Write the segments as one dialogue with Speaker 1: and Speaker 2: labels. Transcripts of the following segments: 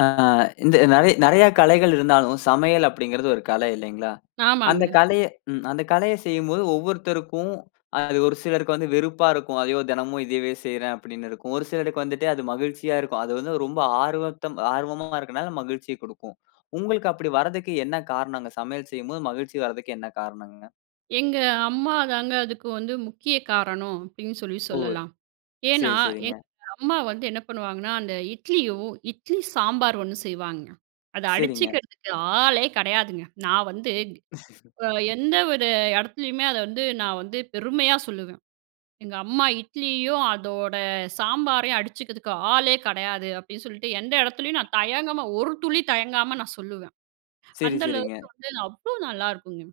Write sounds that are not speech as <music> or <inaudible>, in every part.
Speaker 1: ஆ இந்த நெறையா நெறையா கலைகள் இருந்தாலும், சமையல் அப்பிடிங்கிறது ஒரு கலை இல்லேங்களா! அந்த
Speaker 2: ஆமாங்க.
Speaker 1: கலைய ம் அந்த கலைய செய்யும்போது ஒவ்வொருத்தருக்கும் அ அது ஒரு சிலருக்கு வந்து வெறுப்பா இருக்கும். "ஐயோ, தினமும் இதயவே செய்றேன்!", அப்பிடின்னு இருக்கும். ஒரு சிலருக்கு வந்துட்டு அது மகிழ்ச்சியா இருக்கும். அது வந்து ரொம்ப ஆர்வத்த ஆர்வமா இருக்கனால, மகிழ்ச்சிய கொடுக்கும். உங்களுக்கு அப்பிடி வர்றதுக்கு என்ன காரணங்க, சமையல் செய்யும்போது மகிழ்ச்சி வர்றதுக்கு என்ன காரணங்க?
Speaker 2: எங்க அம்மா தாங்க, அதுக்கு வந்து முக்கிய காரணம், அப்பிடின்னு சொல்லி
Speaker 1: ஓ.
Speaker 2: சொல்லலாம். ஏன்னா,
Speaker 1: சரி, சரிங்க.
Speaker 2: எங்க அம்மா வந்து என்ன பண்ணுவாங்கன்னா, அந்த இட்லியும், இட்லி சாம்பார் ஒண்ணு செய்வாங்க. அத
Speaker 1: சரிங்க.
Speaker 2: அடிச்சுக்கிறதுக்கு ஆளே கிடையாதுங்க. நான் வந்து அ எந்த ஒரு இடத்துலயுமே, அத வந்து நான் வந்து பெருமையா சொல்லுவேன். "எங்க அம்மா இட்லியும், அதோட சாம்பாரையும் அடிச்சுக்கிறதுக்கு ஆளே கிடையாது" அப்பிடின்னு சொல்ட்டு, எந்த இடத்துலேயும் நான் தயங்காம, ஒரு துளி தயங்காம நான் சொல்லுவேன்.
Speaker 1: சரி,
Speaker 2: அந்த அளவுக்கு
Speaker 1: சரிங்க.
Speaker 2: வந்து அவ்ளோ நல்லாயிருக்குங்க.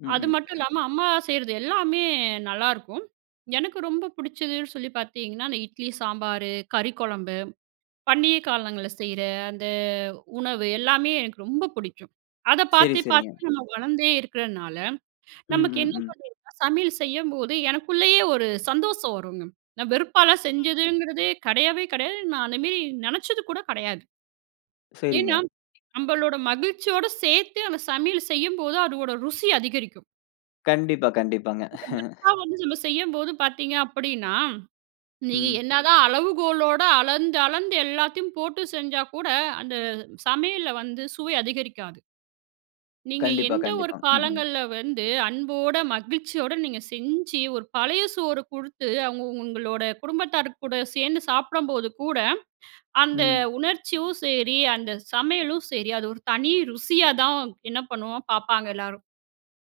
Speaker 1: ம்,
Speaker 2: அது
Speaker 1: ம்.
Speaker 2: மட்டும் இல்லாம அம்மா செய்றது எல்லாமே நல்லாருக்கும். எனக்கு ரொம்ப பிடிச்சதுன்னு சொல்லி பார்த்தீங்கன்னா, அந்த இட்லி, சாம்பாரு, கறி குழம்பு, பண்டிகை காலங்கள்ல செய்ற அந்த உணவு, எல்லாமே எனக்கு ரொம்ப பிடிக்கும். அத
Speaker 1: சரி,
Speaker 2: பார்த்து
Speaker 1: சரிங்க.
Speaker 2: பார்த்து நம்ம வளர்ந்தே இருக்குறனால,
Speaker 1: ம்,
Speaker 2: நமக்கு என்ன
Speaker 1: ம், ம்.
Speaker 2: பண்றதுனா சமையல் செய்யும்போது எனக்குள்ளேயே ஒரு சந்தோஷம் வருங்க. நான் வெறுப்பாலாம் செஞ்சதுங்கிறதே கிடையவே கிடையாது. நான் அந்தமேரி நினச்சது கூட கிடையாது.
Speaker 1: சரிங்க.
Speaker 2: ஏன்னா நம்பளோட மகிழ்ச்சியோடு சேர்த்தே அந்த சமையல செய்யும்போது அதோட ருசி அதிகரிக்கும்.
Speaker 1: கண்டிப்பா, கண்டிப்பாங்க.
Speaker 2: வெறுப்பா
Speaker 1: <chuckles>
Speaker 2: வந்து நம்ம செய்யும்போது பார்த்தீங்க அப்டின்னா, நீ
Speaker 1: ம்.
Speaker 2: என்னதான் அளவுகோலோடு அளந்து அளந்து எல்லாத்தையும் போட்டு செஞ்சா கூட, அந்த சமையல்ல வந்து சுவை அதிகரிக்காது. நீங்க
Speaker 1: கண்டிப்பா,
Speaker 2: எந்த ஒரு
Speaker 1: கண்டிப்பாங்க. ம்ஹ்ம்.
Speaker 2: காலங்கள்ல வந்து, அன்போட, மகிழ்ச்சியோட, நீங்க செஞ்சு ஒரு பழைய சோறு கொடுத்து, அவங்க உங்களோட குடும்பத்தார் கூட, சேர்ந்து சாப்படம்போது கூட ,அந்த
Speaker 1: ம்.
Speaker 2: உணர்ச்சியும் சரி, அந்த சமையலும் சரி, அது ஒரு தனி ருசியா தான் என்ன பண்ணுவோம் பார்ப்பாங்க எல்லாரும்.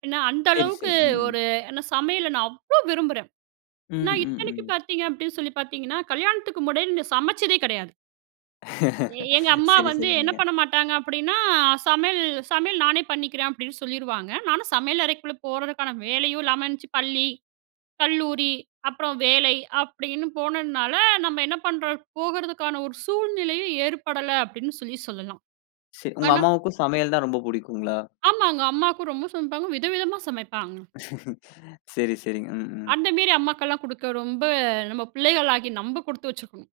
Speaker 2: ஏன்னா அந்த
Speaker 1: சரி,
Speaker 2: அளவுக்கு
Speaker 1: சரி. ம், ம்.
Speaker 2: ஒரு ஏன்னா சமையல நான் அவ்ளோ விரும்புறேன்.
Speaker 1: ம்,
Speaker 2: நான்
Speaker 1: ம்,
Speaker 2: இத்தனைக்கும்
Speaker 1: ம்.
Speaker 2: பார்த்தீங்க அப்படின்னு சொல்லி பார்த்திங்கன்னா, கல்யாணத்துக்கு முன்னாடி சமச்சதே கெடையாது. எங்க
Speaker 1: <laughs>
Speaker 2: அம்மா
Speaker 1: சரி,
Speaker 2: வந்து என்ன
Speaker 1: சரிங்கங்க.
Speaker 2: பண்ண மாட்டாங்க அப்படின்னா, சமையல் சமையல் நானே பண்ணிக்கிறேன் அப்படின்னு சொல்லிருவாங்க. நானும் சமையல் அறைக்குள்ள போறதுக்கான வேலையும் இல்லாம இருந்துச்சு. பள்ளி, கல்லூரி, அப்புறம் வேலை அப்படின்னு போனதுனால, நம்ம என்ன பண்றோம் போகறதுக்கான ஒரு சூழ்நிலையும் ஏற்படல அப்படின்னு சொல்லி சொல்லலாம்.
Speaker 1: சரி. உங்க
Speaker 2: ஆனா
Speaker 1: அம்மாவுக்கும் சமையல் தான் ரொம்ப பிடிக்குங்ளா?
Speaker 2: ஆமாங்க. அம்மாக்கு ரொம்ப சமைப்பாங்க விதவிதமா சமைப்பாங்க.
Speaker 1: <laughs> சரி, சரி. ம், ம்.
Speaker 2: அந்த மேரி அம்மாக்கெல்லாம் குடுக்க, ரொம்ப நம்ம பிள்ளைகளாகிய நம்ப கொடுத்து வச்சிருக்கணும்.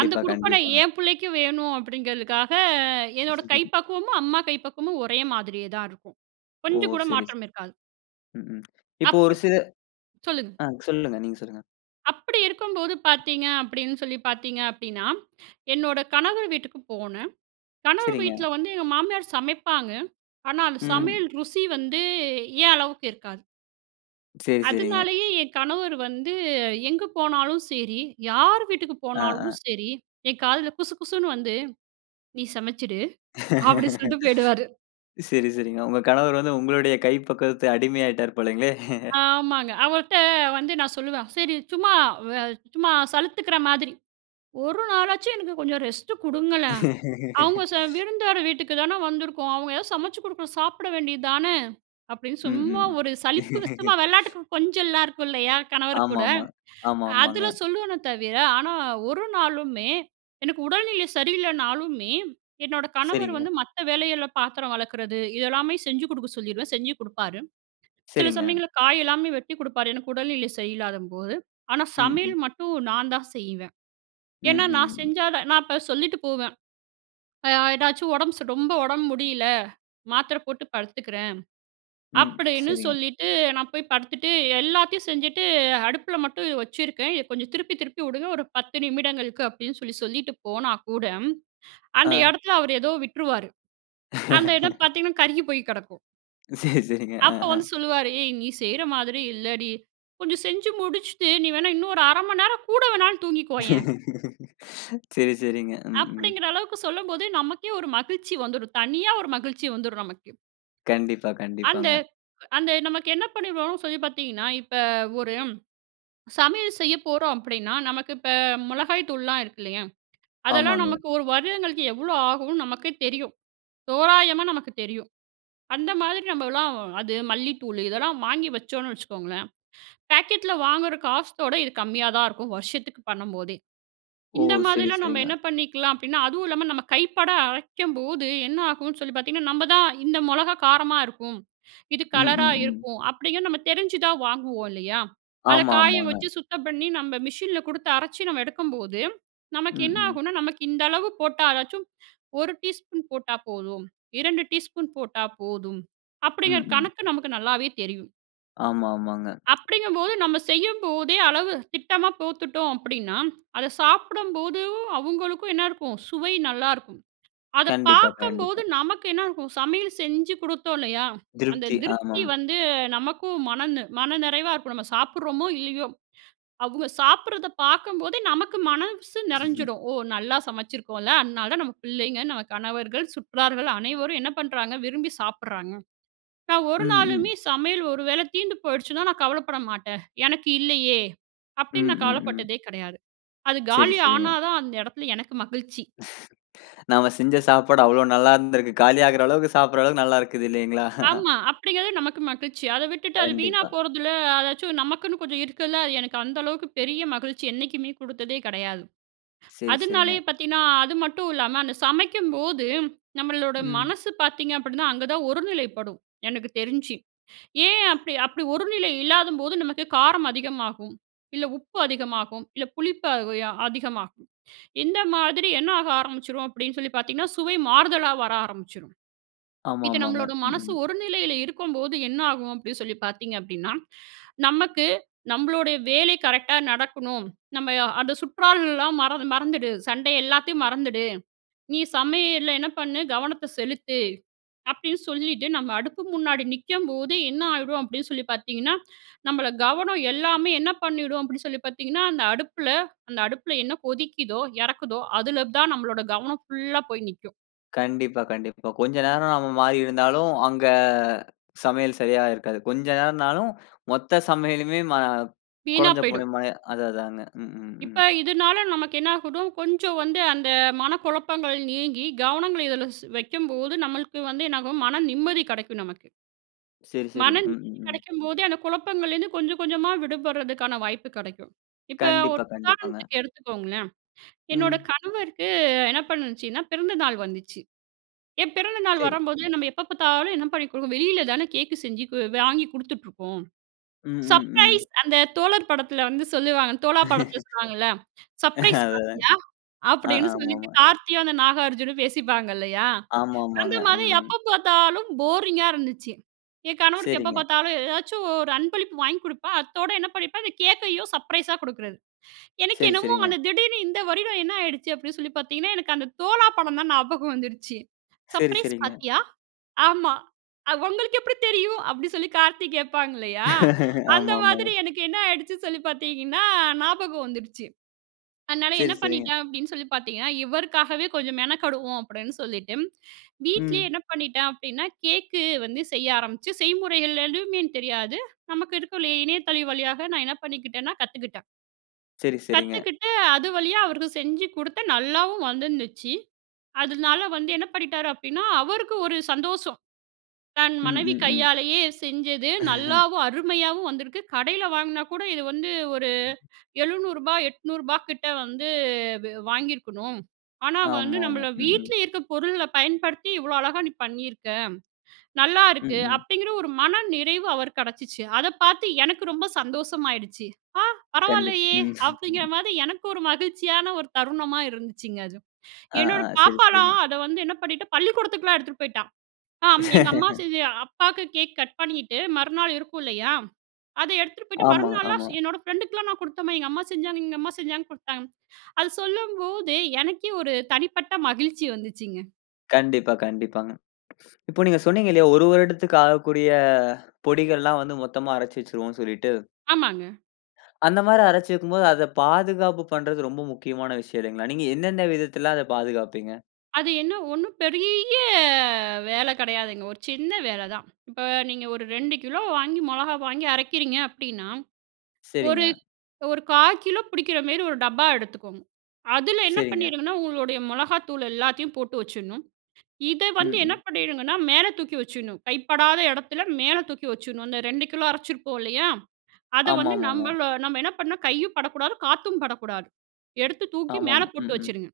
Speaker 2: அந்த குடுப்பனை
Speaker 1: கண்டிப்பாங்க.
Speaker 2: என் பிள்ளைக்கு வேணும் அப்படிங்கிறதுக்காக, என்னோட கை
Speaker 1: <chuckles>
Speaker 2: பக்குவமும் அம்மா கை பக்குவமும் ஒரே மாதிரியே தான் இருக்கும்.
Speaker 1: ஓ!
Speaker 2: கொஞ்சம் கூட
Speaker 1: சரி ,சரி.
Speaker 2: மாற்றம் இருக்காது.
Speaker 1: ம், ம். இப்போ ஒரு
Speaker 2: அப்படி
Speaker 1: சில
Speaker 2: சொல்லுங்க.
Speaker 1: ஆ சொல்லுங்க. நீங்க சொல்லுங்க.
Speaker 2: அப்படி இருக்கும்போது பார்த்தீங்க அப்படின்னு சொல்லி பார்த்தீங்க அப்படின்னா, என்னோட கணவர் வீட்டுக்கு போனேன். கணவர்
Speaker 1: சரிங்க.
Speaker 2: வீட்டில வந்து எங்க மாமியார் சமைப்பாங்க. ஆனா, அந்த
Speaker 1: ம்.
Speaker 2: சமையல் ருசி வந்து ஏன் அளவுக்கு இருக்காது.
Speaker 1: சரி, சரிங்க.
Speaker 2: அதனாலேயே "என் கணவர் வந்து எங்கு போனாலும் சரி, யார் வீட்டுக்கு
Speaker 1: ஆ, ஆ.
Speaker 2: போனாலும் சரி என் காதில குசுகுசுன்னு வந்து நீ சமச்சுடு அப்படின்னு
Speaker 1: <laughs>
Speaker 2: சொல்லிட்டு போய்டுவாரு."
Speaker 1: சரி, சரிங்க. உங்க கணவர் வந்து உங்களுடைய கை பக்குவத்தில அடிமை ஆயிட்டார் போலங்களே. <chuckles>
Speaker 2: ஆமாங்க. அவர்ட்ட வந்து நான் சொல்லுவேன். சரி சும்மா வே சும்மா சலுத்துக்கிற மாதிரி, ஒரு நாளாச்சும் எனக்கு கொஞ்சம் ரெஸ்ட்டு கொடுங்களேன். அவங்க செ
Speaker 1: <laughs>
Speaker 2: விருந்தோர் வீட்டுக்கு தானே வந்துருக்கோம். அவங்க எதாவது சமைச்சு கொடுக்கணும் சாப்பிட வேண்டியது தானே. அப்படின்னு சும்மா
Speaker 1: ம்ஹ்ம்.
Speaker 2: ஒரு சலிப்பு சும்மா
Speaker 1: <laughs>
Speaker 2: வெள்ளாட்டுக்கு கொஞ்சலாம் இருக்கும் இல்லையா கணவர் கூட,
Speaker 1: ஆமாமா,
Speaker 2: அதில
Speaker 1: ஆமாமாங்க.
Speaker 2: சொல்லுவேனே, தவிர ஆனா ஒரு நாளுமே எனக்கு உடல்நிலை சரியில்லைனாலுமே, என்னோட கணவர்
Speaker 1: சரிங்க.
Speaker 2: வந்து மத்த வேலைகள்ல பாத்திரம் வெளக்கறது இதெல்லமே செஞ்சு கொடுக்க சொல்லிருவேன். செஞ்சு கொடுப்பாரு. சில
Speaker 1: சரிங்க.
Speaker 2: சமயங்கள்ல காய் எல்லாமே வெட்டி கொடுப்பாரு. எனக்கு உடல்நிலை சரியில்லாத போது ஆனா
Speaker 1: ம். ம்.
Speaker 2: சமையல் மட்டும் நான் தான் செய்வேன். ஏன்னா, நான்
Speaker 1: ம்ஹ்ம்.
Speaker 2: செஞ்சா தான் நான் இப்போ சொல்லிட்டு போவேன். அ ஏதாச்சும் உடம்பு ரொம்ப உடம்பு முடியல, மாத்திரை போட்டு படுத்துக்கிறேன்,
Speaker 1: ம்,
Speaker 2: அப்படின்னு
Speaker 1: சரிங்க.
Speaker 2: சொல்லிட்டு நான் போய் படுத்துட்டு எல்லாத்தையும் செஞ்சுட்டு அடுப்பில மட்டும் வச்சுருக்கேன். இதை கொஞ்சம் திருப்பி திருப்பி விடுங்க ஒரு 10 நிமிடங்களுக்கு அப்படின்னு சொல்லி சொல்லிட்டு போனா கூட, அந்த
Speaker 1: ஆ.
Speaker 2: இடத்தில அவர் ஏதோ விட்டுருவாரு. அந்த இடம்
Speaker 1: <laughs>
Speaker 2: பார்த்தீங்கன்னா கருகி போய் கெடக்கும்.
Speaker 1: சரி, சரிங்க. ஆ,
Speaker 2: அப்போ
Speaker 1: ஆ.
Speaker 2: வந்து சொல்லுவாரு, "ஏய்! நீ செய்ற மாதிரி இல்லடி. கொஞ்சம் செஞ்சு முடிச்சிட்டு நீ வேணா இன்னும் ஒரு 1/2 மணி நேரம் கூட வேணாலும் தூங்கிக்கோயேன்"
Speaker 1: <laughs> சரி, சரிங்க. ம், ம்.
Speaker 2: அப்பிடிங்கிற அளவுக்கு சொல்லும்போது நமக்கே ஒரு மகிழ்ச்சி வந்துரும். தனியா ஒரு மகிழ்ச்சி வந்துரும் நமக்கு.
Speaker 1: கண்டிப்பா,
Speaker 2: அந்த
Speaker 1: கண்டிப்பாங்க.
Speaker 2: அந்த நமக்கு என்ன பண்ணிருவோன்னு சொல்லி பார்த்தீங்கன்னா, இப்ப ஒரு சமையல் செய்ய போறோம் அப்பிடின்னா, நமக்கு இப்ப மொளகாய்த்தூள்லாம் இருக்கு இல்லயா? அதெல்லாம்
Speaker 1: ஆமாங்க.
Speaker 2: நமக்கு 1 வருடங்களுக்கு எவ்ளோ ஆகுன்னு நமக்கே தெரியும். தோராயமா நமக்கு தெரியும். அந்த மாதிரி நம்மலாம் அது மல்லித்தூள் இதெல்லாம் வாங்கி வச்சோன்னு வச்சுக்கோங்களேன், பேக்கெட்ல வாங்குற காசோட இது கம்மியா தான் இருக்கும். வருஷத்துக்கு பண்ணம்போதே.
Speaker 1: ஓ!
Speaker 2: இந்த
Speaker 1: சரி,
Speaker 2: மாதிரிலாம் நம்ம
Speaker 1: சரிங்க.
Speaker 2: என்ன பண்ணிக்கலாம் அப்பிடின்னா, அதுவும் இல்லாம நம்ம கைப்பட அரைக்கும்போது, என்ன ஆகுன்னு சொல்லி பார்த்தீங்கன்னா, "நம்ம தான் இந்த மொளகா காரமா இருக்கும். இது
Speaker 1: ம்,
Speaker 2: கலரா
Speaker 1: ம், ம்.
Speaker 2: இருக்கும்" அப்பிடிங்க நம்ம தெரிஞ்சு தான் வாங்குவோம் இல்லயா? அத
Speaker 1: ஆமா,
Speaker 2: காய
Speaker 1: ஆமாங்க.
Speaker 2: வச்சு சுத்தம் பண்ணி, நம்ம மிஷின்ல குடுத்து அரச்சு நம்ம எடுக்கம்போது,
Speaker 1: ம்.
Speaker 2: நமக்கு என்ன
Speaker 1: ம்.
Speaker 2: ஆகுன்னா, "நமக்கு இந்த அளவு போட்டா அதாச்சும் 1 டீஸ்பூன் போட்டா போதும். 2 டீஸ்பூன் போட்டா போதும்."
Speaker 1: ம்,
Speaker 2: அப்பிடிங்கிற
Speaker 1: ம்.
Speaker 2: கணக்கு நமக்கு நல்லாவே தெரியும்.
Speaker 1: ஆமா ஆமாங்க.
Speaker 2: அப்படிங்கும்போது, நம்ம செய்யும்போதே, அளவு திட்டமா போட்டுட்டோம் அப்படின்னா, அத சாப்பிடம்போதும், அவுங்களுக்கும் என்னாருக்கும்? சுவை நல்லாருக்கும். அத
Speaker 1: கண்டிப்பா
Speaker 2: பாக்கம்போது
Speaker 1: கண்டிப்பா.
Speaker 2: நமக்கு என்னா ஆகும்? சமையல் செஞ்சு குடுத்தோம் இல்லையா? அந்த
Speaker 1: திருப்தி.
Speaker 2: திருப்தி
Speaker 1: ஆமாம்.
Speaker 2: வந்து நமக்கும் மன நி மன நெறைவா இருக்கும். நம்ம சாப்பிடுறோமோ இல்லையோ, அவுங்க சாப்பிடுறத பாக்கம்போதே நமக்கு மனஸ்சு
Speaker 1: <chuckles>
Speaker 2: நெறஞ்சிடும், "ஓ நல்லா சமைச்சிருக்கோம்ல, அதனாலதான் நம்ம பிள்ளைங்க, நம்ம கணவர்கள், சுற்றார்கள் அனைவரும் என்ன பண்றாங்க? விரும்பி சாப்பிடுறாங்க," நான் ஒரு
Speaker 1: ம் ம்.
Speaker 2: நாளுமே சமையல் ஒரு வேள தீந்து போய்டுச்சுனா, நான் கவலைப்பட மாட்டேன். "எனக்கு இல்லையே?" அப்டினு
Speaker 1: ம்
Speaker 2: நான்
Speaker 1: ம் ம்.
Speaker 2: கவலைப்பட்டதே கிடையாது. அது
Speaker 1: சரி
Speaker 2: காலி
Speaker 1: சரிங்க.
Speaker 2: ஆனாதான், அந்த எடத்தில எனக்கு மகிழ்ச்சி.
Speaker 1: <laughs> நாம செஞ்ச சாப்பாடு அவ்வளவு நல்லா இருந்திருக்கு. காலியாகுற அளவுக்கு சாப்பிடுற அளவுக்கு நல்லாருக்குது இல்லைங்களா? <chuckles>
Speaker 2: ஆமா, அப்படிங்கிறது நமக்கு மகிழ்ச்சி. அத விட்டுட்டு அது வீணா
Speaker 1: கண்டிப்பா.
Speaker 2: போறதில அதாச்சும் நமக்குன்னு கொஞ்சம் இருக்கதுல அது எனக்கு அந்த அளவுக்கு பெரிய மகிழ்ச்சி என்னைக்குமே குடுத்ததே கெடையாது,
Speaker 1: சரி
Speaker 2: அதுனாலேயே
Speaker 1: சரிங்க.
Speaker 2: பாத்தீங்கன்னா அது மட்டும் இல்லாம அந்த சமைக்கும்போது, நம்மளோட
Speaker 1: ம்.
Speaker 2: மனசு பாத்தீங்க அப்படின்னா, அங்க தான் ஒரு நிலைப்படும். எனக்கு தெரிஞ்சு. ஏன் அப்டி அப்டி ஒரு நிலை இல்லாதம்போது நமக்கு, காரம் அதிகமாகும், இல்ல உப்பு அதிகமாகும், இல்ல புளிப்பு உ ய அதிகமாகும். இந்த மாதிரி என்ன ஆக ஆரம்பிச்சுரும் அப்படின்னு சொல்லி பாத்தீங்கன்னா, சுவை மாறுதலா வர ஆரம்பிச்சுரும்.
Speaker 1: ஆமா
Speaker 2: இது
Speaker 1: ஆமாங்க.
Speaker 2: நம்மளோட
Speaker 1: ம்
Speaker 2: மனசு
Speaker 1: ம்.
Speaker 2: ஒரு நிலையில இருக்கும்போது என்ன ஆகும், அப்படி சொல்லி பாத்தீங்க அப்டின்னா! நமக்கு, நம்பளுடைய வேலை கரெக்ட்டா நடக்கணும், நம்ம அந்த "சுற்றாலலாம் மறந்து மறந்துடு, சண்டை எல்லாத்தையும் மறந்துடு, நீ சமையல்ல என்ன பண்ணு? கவனத்த செலுத்து" அப்டின்னு சொல்லிட்டு, நம்ம அடுப்பு முன்னாடி நிக்கம்போது என்ன ஆயிடும் அப்படின்னு சொல்லி பாத்தீங்கன்னா, நம்பள கவனம் எல்லாமே என்ன பண்ணிடும்? அப்டின்னு சொல்லி பாத்தீங்கன்னா, அந்த அடுப்பில அந்த அடுப்பில என்ன கொதிக்கிதோ, எறக்குதோ அதுல தான் நம்பளோட கவனம் ஃபுல்லா போய் நிக்கும்.
Speaker 1: கண்டிப்பா. கண்டிப்பா. கொஞ்ச நேரம் நம்ப மாறி இருந்தாலும், அங்க சமையல் சரியா இருக்காது. கொஞ்ச நேரம்னாலும் மொத்த சமையலுமே மா
Speaker 2: வீணா
Speaker 1: கொழஞ்சு போன
Speaker 2: போயிடும்.
Speaker 1: மாரி. அது அதாங்க. ம், ம்,
Speaker 2: இப்போ,
Speaker 1: ம்.
Speaker 2: இதுனால நமக்கு என்ன ஆகிடும். கொஞ்சம் வந்து அந்த மனக்குழப்பங்கள் நீங்கி, கவனங்கள்ல இதுல வைக்கும்போது, நம்பளுக்கு வந்து என்னாகும்? மன நிம்மதி கிடைக்கும், நமக்கு.
Speaker 1: சரி, சரி.
Speaker 2: மன
Speaker 1: ம், ம்,
Speaker 2: நிம்மதி
Speaker 1: ம்.
Speaker 2: கிடைக்கும்போதே, அந்த குழப்பங்கள்லேருந்து கொஞ்சம், கொஞ்சமா விடுபடுறதுக்கான வாய்ப்பு கிடைக்கும். இப்ப ஒரு
Speaker 1: கண்டிப்பா, கண்டிப்பாங்க.
Speaker 2: உதாரணத்துக்கு எடுத்துக்கோங்களேன். என்னோட
Speaker 1: ம்.
Speaker 2: கணவருக்கு என்ன பண்ணுச்சுன்னா? பிறந்த நாள் வந்துச்சு, ஏன் பிறந்த நாள்
Speaker 1: சரி.
Speaker 2: வரும்போது, நம்ப எப்ப பாத்தாலும், என்ன பண்ணி குடுக்கோம். வெளில தானே கேக்கு செஞ்சு கு வாங்கி குடுத்துட்டுருக்கோம்.
Speaker 1: ம், ம், ம்.
Speaker 2: "சர்ப்ரைஸ்" அந்த தோழர் படத்துல வந்து சொல்லுவாங்கல. தோழா படத்துல
Speaker 1: <laughs>
Speaker 2: சொல்லுவாங்கள்ல, "சர்ப்ரைஸ்
Speaker 1: அதேதாங்க.
Speaker 2: பார்ட்டியா?"
Speaker 1: ஆ
Speaker 2: அப்டீன்னு சொல்லிட்டு,
Speaker 1: ஆமாமா.
Speaker 2: கார்த்தியும், அந்த நாகார்ஜுனும் பேசிப்பாங்க இல்லயா. அந்த
Speaker 1: ஆமாமாங்க. ம்,
Speaker 2: மாதிரி,
Speaker 1: ம்.
Speaker 2: எப்ப பாத்தாலும் போரிங்கா இருந்துச்சு. என் கணவருக்கு எப்ப
Speaker 1: சரிங்க.
Speaker 2: பாத்தாலும், ஏதாச்சும் ஒரு அன்பளிப்பு வாங்கிக் குடுப்பேன். அத்தோடு என்ன பண்ணிப்பேன்? அந்த கேக்கையும் சர்ப்ரைஸா குடுக்குறது. எனக்கு
Speaker 1: சரி
Speaker 2: என்னமோ,
Speaker 1: ,சரிங்க.
Speaker 2: அந்த திடீர்னு இந்த வருடம் என்ன ஆகிடுச்சு அப்டீன்னு சொல்லி பாத்தீங்கன்னா, எனக்கு அந்த தோழா படம் தான் ஞாபகம் வந்துடுச்சு.
Speaker 1: சரி,
Speaker 2: "சர்ப்ரைஸ்
Speaker 1: சரிங்க.
Speaker 2: பார்ட்டியா?" "ஆமா, உங்களுக்கு எப்படி தெரியும்?" அப்டீன்னு சொல்லி, கார்த்தி கேட்பாங்க இல்லயா?
Speaker 1: <laughs>
Speaker 2: அந்த
Speaker 1: ஆமாமா.
Speaker 2: மாதிரி எனக்கு என்ன ஆயிடுச்சுன்னு சொல்லி பாத்தீங்கன்னா, ஞாபகம் வந்துடுச்சு. அதுனால
Speaker 1: சரி,
Speaker 2: என்ன
Speaker 1: சரிங்க.
Speaker 2: பண்ணிட்டேனு சொல்லி பாத்தீங்கணா, இவருக்காகவே கொஞ்சம் மெனக்கடுவோம் அப்டீன்னு, சொல்லிட்டு வீட்லயே
Speaker 1: ம்.
Speaker 2: என்ன பண்ணிட்டேன் அப்டீன்னா, கேக்கு வந்து செய்ய ஆரமிச்சி, செய்முறைகள் ஏதுமே தெரியாது. நமக்கு இருக்குல்ல. இணையத்தளம் வழியாக, நான் என்ன பண்ணிக்கிட்டேன்னா? கத்துக்கிட்டேன்.
Speaker 1: சரி, சரிங்க.
Speaker 2: கத்துக்குட்டு, அது வழியா அவருக்கு செஞ்சு குடுத்தேன், நல்லாவும் வந்துருந்துச்சு. அதுனால வந்து என்ன பண்ணிட்டார் அப்டீன்னா, அவருக்கு ஒரு சந்தோஷம். தன்
Speaker 1: ம்,
Speaker 2: மனைவி
Speaker 1: ம், ம்.
Speaker 2: கையாலேயே செஞ்சது.
Speaker 1: <chuckles>
Speaker 2: நல்லாவும், அருமையாவும் வந்திருக்கு. கடையில வாங்குன கூட, இது வந்து ஒரு ரூ. 700 ரூ.800 கிட்ட வந்து, வ-வாங்கியிருக்கணும். ஆனா, வந்து
Speaker 1: ஆமாமா.
Speaker 2: நம்மள
Speaker 1: ம், ம்.
Speaker 2: வீட்ல இருக்க பொருள்ள பயன்படுத்தி, இவ்வளோ அழகா நீ பண்ணியிருக்க,
Speaker 1: ம்,
Speaker 2: நல்லாருக்கு.
Speaker 1: ம்.
Speaker 2: அப்டிங்கிற ஒரு மனநிறைவு அவருக்கு கடைச்சுச்சு. அத பார்த்து எனக்கு ரொம்ப சந்தோஷமாகிடுச்சு. "ஆ,
Speaker 1: கண்டிப்.
Speaker 2: பரவாயில்லையே!"
Speaker 1: <chuckles> ம்.
Speaker 2: அப்டிங்கிற மாதி எனக்கு ஒரு மகிழ்ச்சியான ஒரு தருணமா இருந்துச்சுங்க, அது.
Speaker 1: ஆ, ஆ.
Speaker 2: என்னோட
Speaker 1: சரி, சரிங்க.
Speaker 2: பாப்பாலாம், அத வந்து என்ன பண்ணிட்டு, பள்ளிக்கூடத்துக்குலாம் எடுத்துட்டு போய்ட்டா. "ஆம். எங்க அம்மா
Speaker 1: <laughs>
Speaker 2: செஞ்ச அப்பாக்கு கேக் கட் பண்ணிட்டு, மறுநாள் இருக்குல்லையா? அத எடுத்துட்டு போய்ட்டு,
Speaker 1: ஆமாங்க,
Speaker 2: மறுநாள்லாம் ஸ்
Speaker 1: ஆமா.
Speaker 2: என்னோட ஃப்ரெண்டுக்கலாம் நான் குடுத்தேன்ம்மா. எங்க அம்மா செஞ்சாங்க எங்க அம்மா செஞ்சாங்க, குடுத்தாங்க." அது சொல்லும்போதே, எனக்கே ஒரு தனிப்பட்ட மகிழ்ச்சி வந்துச்சுங்க.
Speaker 1: கண்டிப்பா, கண்டிப்பாங்க. இப்ப, நீங்க சொன்னீங்கலயா, 1 வருடத்திற்கு ஆகக்கூடிய பொடிகள்லா வந்து, மொத்தமா அரைச்சு வச்சுருவோன்னு சொல்லிட்டு
Speaker 2: ஆமாங்க.
Speaker 1: அந்த மாரி, அரைச்சு வக்கும் போது, அத பாதுகாப்பு பண்றது, ரொம்ப முக்கியமான விஷயம் இல்லங்கிளா? நீங்க என்னன விதத்தில, அத பாதுகாப்பீங்க?
Speaker 2: அது என்ன ஒண்ணும் பெரிய வேல கிடையாதுங்க. ஒரு சின்ன வேல தான். இப்ப, நீங்க ஒரு 2 கிலோ வாங்கி மொளகா வாங்கி அறைக்கிறீங்க அப்டின்னா, ஒரு
Speaker 1: சரிங்க.
Speaker 2: ஒரு 1/4 பிடிக்கிற மேரி ஒரு டப்பா எடுத்துக்கோங்க. அதுல என்ன
Speaker 1: சரிங்க.
Speaker 2: பண்ணீடுங்கணா, உங்களுடைய மிளகாத்தூள எல்லாத்தையும் போட்டு வச்சுடணும். இத
Speaker 1: ம்,
Speaker 2: வந்து என்ன
Speaker 1: ம்.
Speaker 2: பண்ணீடுங்கன்னா, மேல தூக்கி வச்சுடணும். கைப்படாத இடத்துல, மேல தூக்கி வச்சுடணும். அந்த 2 கிலோ அரைச்சிருப்போம்ல்லையா? அத
Speaker 1: ஆமா,
Speaker 2: வந்து
Speaker 1: ஆமாங்க.
Speaker 2: நம்பளோ நம்ப என்ன பண்ணணும் கையும் படக்கூடாது, காத்தும் படக்கூடாது. எடுத்து தூக்கி
Speaker 1: ஆமாமா.
Speaker 2: மேல
Speaker 1: ம்,
Speaker 2: போட்டு
Speaker 1: ம்.
Speaker 2: வச்சிடுங்க.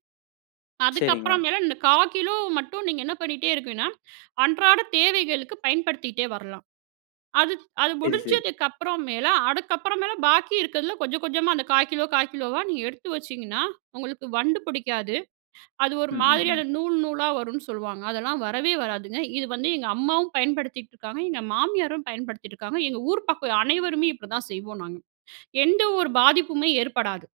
Speaker 1: சரிங்க.
Speaker 2: அதுக்கப்புறம் மேல இந்த 1/4 கிலோகிராம் மட்டும், நீங்க என்ன பண்ணிகிட்டே இருக்கீங்கன்னா, அன்றாட தேவைகளுக்கு பயன்படுத்திட்டே வரலாம். அது அது
Speaker 1: சரி, சரி.
Speaker 2: முடிஞ்சதுக்கப்புற மேல, அதுக்கப்புறம் மேல, பாக்கி இருக்கிறதுல கொஞ்சம், கொஞ்சமா அந்த 1/4 கிலோகிராம், 1/4 கிலோகிராம் ஆ நீங்க எடுத்து வச்சிங்கன்னா, உங்களுக்கு வண்டு புடிக்காது. அது ஒரு
Speaker 1: ம், ம், ம்.
Speaker 2: மாதிரியான நூல் நூலா வரும்னு சொல்லுவாங்க. அதெல்லாம் வரவே வராதுங்க, இது வந்து, எங்க அம்மாவும் பயன்படுத்திகிட்டுருக்காங்க, எங்க மாமியாரும் பயன்படுத்திகிட்டுருக்காங்க, எங்க ஊர் பக்கம் அனைவருமே இப்படிதான் செய்வோம் நாங்க. எந்த ஒரு பாதிப்புமே ஏற்படாது.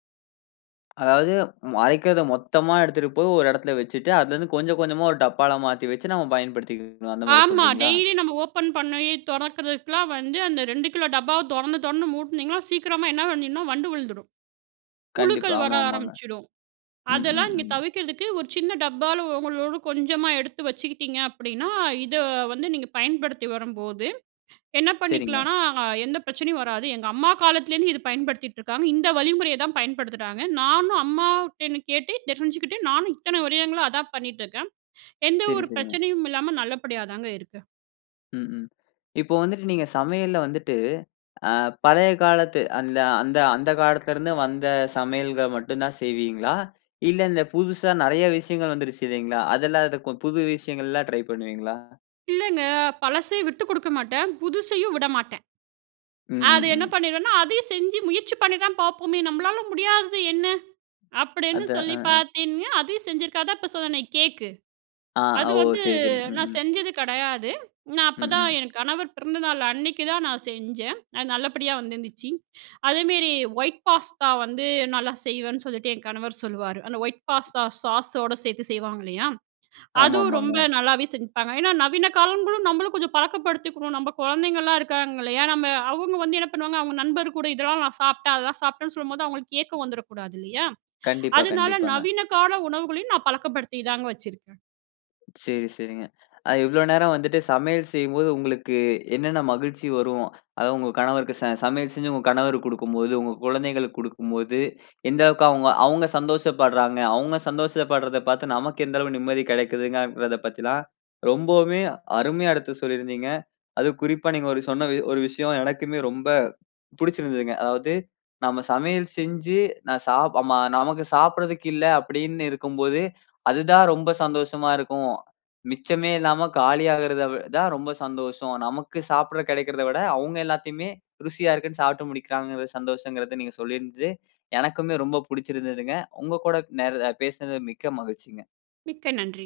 Speaker 1: அதாவது, ம் அரைக்கறத மொத்தமா எடுத்துட்டுபோய், ஒரு இடத்துல வச்சுட்டு, அதுல இருந்து கொஞ்சம், கொஞ்சமா ஒரு டப்பால மாத்தி வச்சு, நம்ம பயன்படுத்திக்கணும். அந்த மாரி
Speaker 2: ஆமா.
Speaker 1: சொல்றீங்களா?
Speaker 2: டெய்லி நம்ப ஓப்பன் பண்ணி தொறக்கறதுக்குலாம் வந்து, அந்த 2 கிலோகிராம் டப்பாவ தொறந்து, தொறந்து மூட்டுனீங்கன்னா, சீக்கிரமா என்ன பண்ணிடும்னா வண்டு வுழுந்துடும்.
Speaker 1: கண்டிப்பா.
Speaker 2: புழுக்கள் வர
Speaker 1: ஆமாமாங்க.
Speaker 2: ஆரம்பிச்சிடும்
Speaker 1: ம், ம்,
Speaker 2: அதெல்லாம் நீங்க
Speaker 1: ம்.
Speaker 2: தவிக்குறதுக்கு, ஒரு சின்ன டப்பால, ஒங்களோட கொஞ்சமா எடுத்து வச்சுக்கிட்டீங்க அப்டின்னா, இத வந்து நீங்க பயன்படுத்தி வரும்போது என்ன
Speaker 1: சரிங்க.
Speaker 2: பண்ணிக்கலானா, எந்த பிரச்சனையும் வராது. எங்க அம்மா காலத்திலேருந்து இத பயன்படுத்திட்டு இருக்காங்க. இந்த வழிமுறைய தான் பயன்படுத்துறாங்க. நானும் அம்மாட்டருந்து கேட்டு தெரிஞ்சுகிட்டு நானும் இத்தன வருடங்களா அதான் பண்ணிகிட்டுருக்கேன். எந்த
Speaker 1: சரி,
Speaker 2: ஒரு
Speaker 1: சரிங்க.
Speaker 2: பிரச்சனையும் இல்லாம, நல்லபடியா தாங்க இருக்கு.
Speaker 1: ம், ம். இப்போ வந்துட்டு, நீங்க சமையல்ல வந்துட்டு, ஆ பழைய காலத்து அந்த அந்த அந்த காலத்திலருந்து வந்த சமையல்கள் மட்டும் தான் செய்வீங்களா? இல்ல, இந்த புதுசா நெறைய விஷயங்கள் வந்துருச்சு இல்லீங்களா? அதெல்லாம் இருக்கும் புது விஷயங்கள்லா ட்ரை பண்ணுவீங்களா?
Speaker 2: இல்லங்க. பழசை விட்டு கொடுக்க மாட்டேன், புதுசையும் விடமாட்டேன்.
Speaker 1: ம்,
Speaker 2: அது
Speaker 1: ம்,
Speaker 2: என்ன
Speaker 1: ம்.
Speaker 2: பண்ணிடுவேன்னா, "அதையும் செஞ்சு முயற்சி பண்ணி தான் பார்ப்போமே. நம்மளால முடியாதது என்ன?" அப்டீன்னு
Speaker 1: அத அ.
Speaker 2: சொல்லி
Speaker 1: அ.
Speaker 2: பாத்தீங்கன்னா அதையும் செஞ்சிருக்கா. அதான் இப்போ சொன்னன்ன, "கேக்கு".
Speaker 1: ஆ.
Speaker 2: அது
Speaker 1: ஓ!
Speaker 2: வந்து
Speaker 1: சரி, சரி. ம்,
Speaker 2: நான்
Speaker 1: ம்.
Speaker 2: செஞ்சது கடையாது. நான்
Speaker 1: ம்,
Speaker 2: அப்பதான்,
Speaker 1: ம்.
Speaker 2: என் கணவர் பிறந்த நாள் அன்னைக்கு தான் நான் செஞ்சேன். அது நல்லபடியா வந்துருந்துச்சு. அதேமேரி, ஒயிட் பாஸ்தா வந்து நல்லா செய்வேன்னு சொல்லிட்டு என் கணவர் சொல்வாரு. அந்த ஒயிட் பாஸ்தா சாஸோட சேர்த்து செய்வாங்க இல்லையா? அதுவும் ரொம்ப
Speaker 1: ஆமாமாங்க.
Speaker 2: நல்லாவே செஞ்சுப்பங்க. ஏனா, நவீன காலங்களும், நம்மளும் கொஞ்சம் பழக்கப்படுத்திக்கினும். நம்ப குழந்தைகள்லா இருக்காங்கல்லயா? நம்ம அவுங்க வந்து என்ன பண்ணுவாங்க? அவுங்க நண்பர் கூட, இதெல்லாம் நான் சாப்பட்டேன், அதெல்லாம் சாப்பட்டேன்னு சொல்லும்போது, அவுங்களுக்கு ஏக்கம் வந்துடக்கூடாது இல்லையா?
Speaker 1: கண்டிப்பா,
Speaker 2: அதுனால,
Speaker 1: கண்டிப்பாங்க.
Speaker 2: நவீன கால உணவுகளையும் நான் பழக்கப்படுத்தி தாங்க வச்சுருக்கே.
Speaker 1: சேரி, சேரிங்க. அ, இவ்வளோ நேரம் வந்துட்டு சமையல் செய்யும்போது உங்களுக்கு என்னென்ன மகிழ்ச்சி வரும்? அதாவது உங்க கணவருக்கு ச சமையல் செஞ்சு, உங்க கணவருக்கு குடுக்கும்போது, உங்க குழந்தைகளுக்கு குடுக்கும்போது, எந்த அளவுக்கு அவுங்க அவுங்க சந்தோஷப்பட்றாங்க? அவுங்க சந்தோசப்பட்றத பாத்து, நமக்கு எந்த அளவு நிம்மதி கிடைக்குங்கிறதா பத்திலா, ரொம்பவுமே அருமையா எடுத்து சொல்லிருந்தீங்க. அதுவும் குறிப்பா நீங்க ஒரு சொன்ன ஒரு விஷயம், எனக்குமே ரொம்ப புடுச்சுருந்ததுங்க. அதாவது நம்ம சமையல் செஞ்சு, நான் சாப் ஆமா. நமக்கு சாப்பிட்றதுக்கு இல்ல, அப்டின்னு இருக்கும்போது அதுதான் ரொம்ப சந்தோஷமா இருக்கும். மிச்சமே இல்லாம காலியாகறது வி தான் ரொம்ப சந்தோஷம். நமக்கு சாப்பட கிடைக்கிறத விட, அவுங்க எல்லாத்தையுமே ருசியா இருக்குனு சாப்பட்டு முடிக்குறாங்கறது சந்தோஷங்கறதா, நீங்க சொல்லியிருந்து, எனக்குமே ரொம்ப புடுச்சுருந்ததுங்க. உங்க கூட, நே பேசினது மிக்க மகிழ்ச்சிங்க.
Speaker 2: மிக்க நன்றி.